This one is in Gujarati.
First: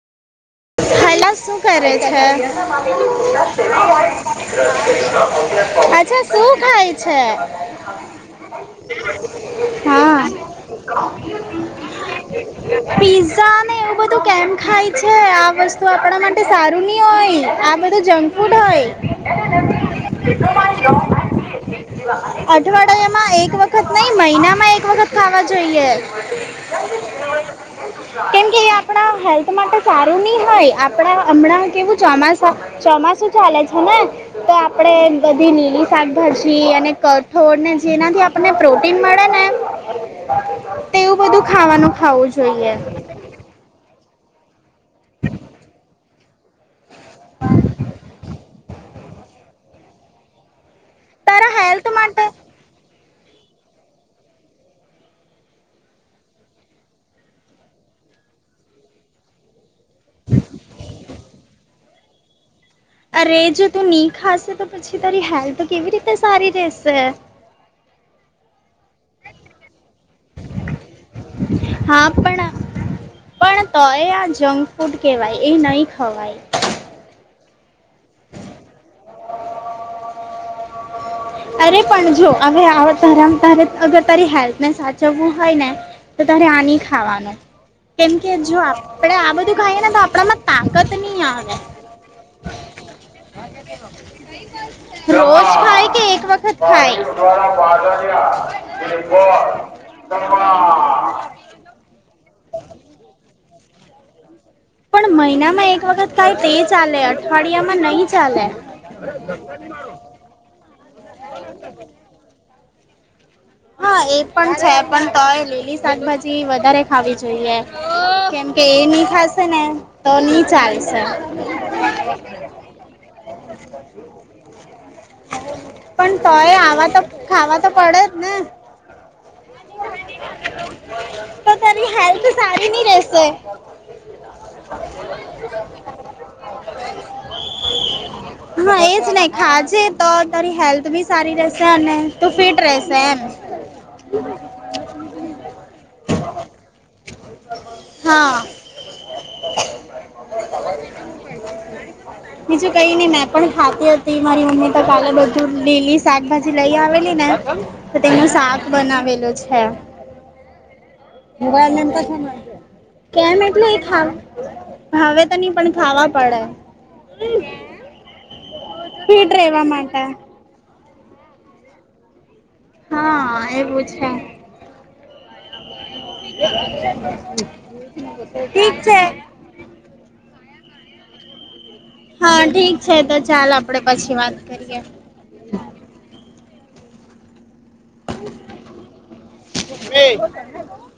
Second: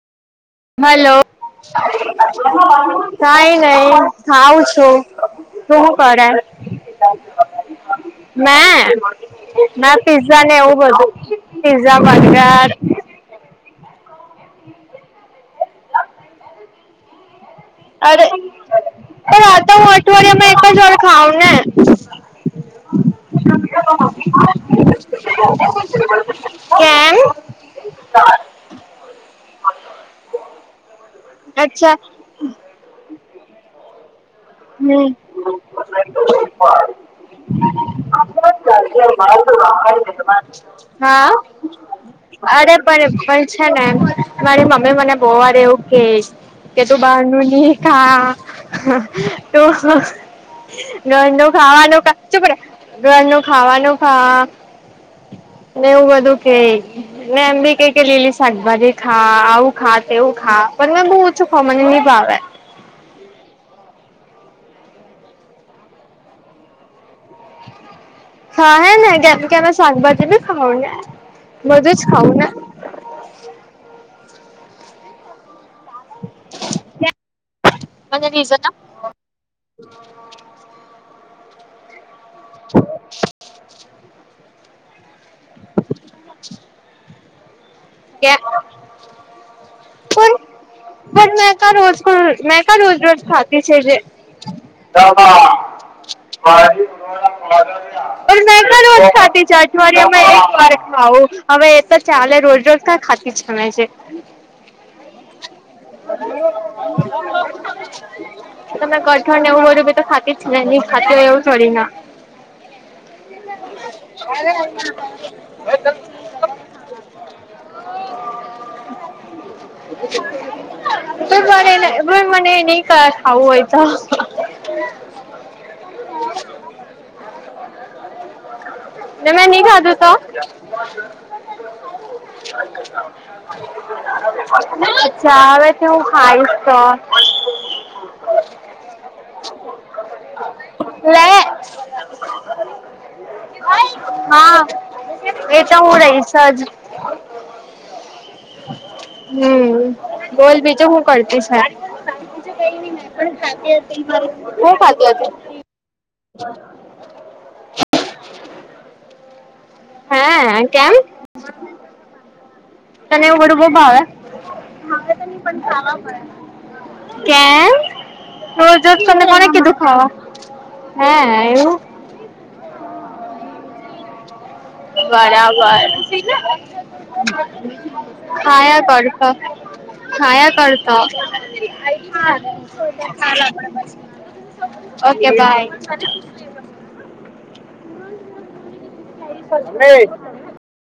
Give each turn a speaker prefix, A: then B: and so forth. A: હલો
B: શુ કરે છે
A: કઈ નઈ ખાઉ છું શું
B: [inaudible] અચ્છા
A: કરે
B: શું ખાય છે
A: મે મે પીઝા
B: હા
A: ને એવું બધું પિઝ્ઝા બર્ગર
B: પિઝા ને એવું બધું કેમ ખાય છે આ વસ્તુ આપણા માટે સારું ની હોય આ એ તો
A: અરે
B: જંક ફૂડ હોય
A: પણ આ તો હું અઠવાડિયામાં એક જ વાર ખાઉં ને
B: [inaudible] અઠવાડિયામાં એક વખત નહી મહિનામાં એક વખત ખાવા જોઈએ
A: કેમ
B: કેમકે એ આપણા હેલ્થ માટે સારું ની હોય આપણા હમણાં
A: અચ્છા
B: કેવું ચોમાસું ચોમાસું ચાલે છે ને તો
A: હમ
B: આપણેે બધી લીલી શાકભાજી અને ક થોડને જેનાથી આપણને પ્રોટીન મળે ને તેવું
A: હા
B: બધું ખાવાનું ખાવું છ
A: અરે પણ પણ છે ને એમ મારી મમ્મી મને બોહ વાર એવું કે કે તું બારણું ની ખા તું ઘર નો
B: તારા હેલ્થ
A: ખાવાનું
B: માટે
A: ચૂપ રે ઘર નુ ખાવાનું ખા ને એવું બધું કે ને એમ બી કઈ કે લીલી શાકભાજી ખાઆવું ખા તેવું ખા પણ મેં બહુ ઓછું ખા મને નહી ભાવે.
B: અરે જો તું નહી ખાશે તો પછી તારી હેલ્થ કેવી રીતે સારી રેશે?
A: હા હે ને કે કેમે શાકભાજી બી ખાવ ને બધું જ
B: હા
A: ખાવં ને.
B: પણ પણ તો એ આ જંક ફૂડ કહેવાય એ નહી ખવાય.
A: [inaudible]
B: અરે પણ જો હવે આવ તારાં તારી હેલ્પ ને સા ચવું હોય ને તો તરે આ નહીં ખાવાનું. કેમકે
A: કે
B: જો આપડે આ બધું ખાઈએ ને તો આપણામાં
A: પણ
B: તાકત
A: પણ
B: નહી આવે.
A: મેં [unintelligible] રોજ રોજ ખાતી છે, જે [unintelligible] [inaudible]
B: રોજ ખાય કે એક વખત ખાય
A: [unintelligible] હવે એ તો ચાલે રોજ રોજ ક ખાતી જ [unintelligible] છે.
B: પણ મહિનામાં એક વખત કઈ તે ચાલે અઠવાડિયા માં નહી ચાલે.
A: તમે કઠોણને એવું બ્યું બી તો ખાતી જ નહી ખાતી હોય એવું ખાતી એવું થોડી ના
B: હા, એ પણ છે પણ તોય લીલી શાકભાજી વધારે ખાવી જોઈએ. કેમ કે એ ની થાશે ને તો ની ચાલશે. [unintelligible]
A: ને એ નઈ ક ખાવું હોય તો
B: પણ તોય આવા તો ખાવા તો પડે જ ને
A: ને મેં ની ખાદુ તો.
B: તો તેની હેલ્પ.
A: [unintelligible] તો હું ખાઈશ તો. [inaudible]
B: હા એજ નહી ખાજે તો તારી હેલ્થ બી સારી રશે
A: લે
B: અને તું ફિટ રેશે.
A: હા એ તો હું રહીશજ.
B: હા.
A: હમ બોલ બીજું હું કરતી [unintelligible]
B: બીજું કઈ નને મેં
A: પણ
B: પણ
A: ખાતી
B: હાતી હતી મારી મમ્મી
A: હું
B: તો કાલે
A: ખાતી હતી
B: બધું. લીલી શાકભાજી લઈ આવેલી ને તો તેનું શાક બનાવેલું છે.
A: હે કેમ
B: [inaudible]
A: તને
B: કેમ
A: એવું બધું બહુ
B: એટલે
A: ભાવે
B: [unintelligible] હવે તો નહી પણ ખાવા પડે.
A: કેજ કો
B: ફિટ રહેવા
A: કીધું
B: માટે.
A: ખાવા [unintelligible]
B: હા એવું છે.
A: બરાબર.
B: ઠીક છે.
A: [unintelligible] [unintelligible]
B: હા ઠીક છે તો ચાલ આપડે
A: ઓકે
B: પછી વાત કરીએ.
A: બાય.
B: [unintelligible]
A: [inaudible]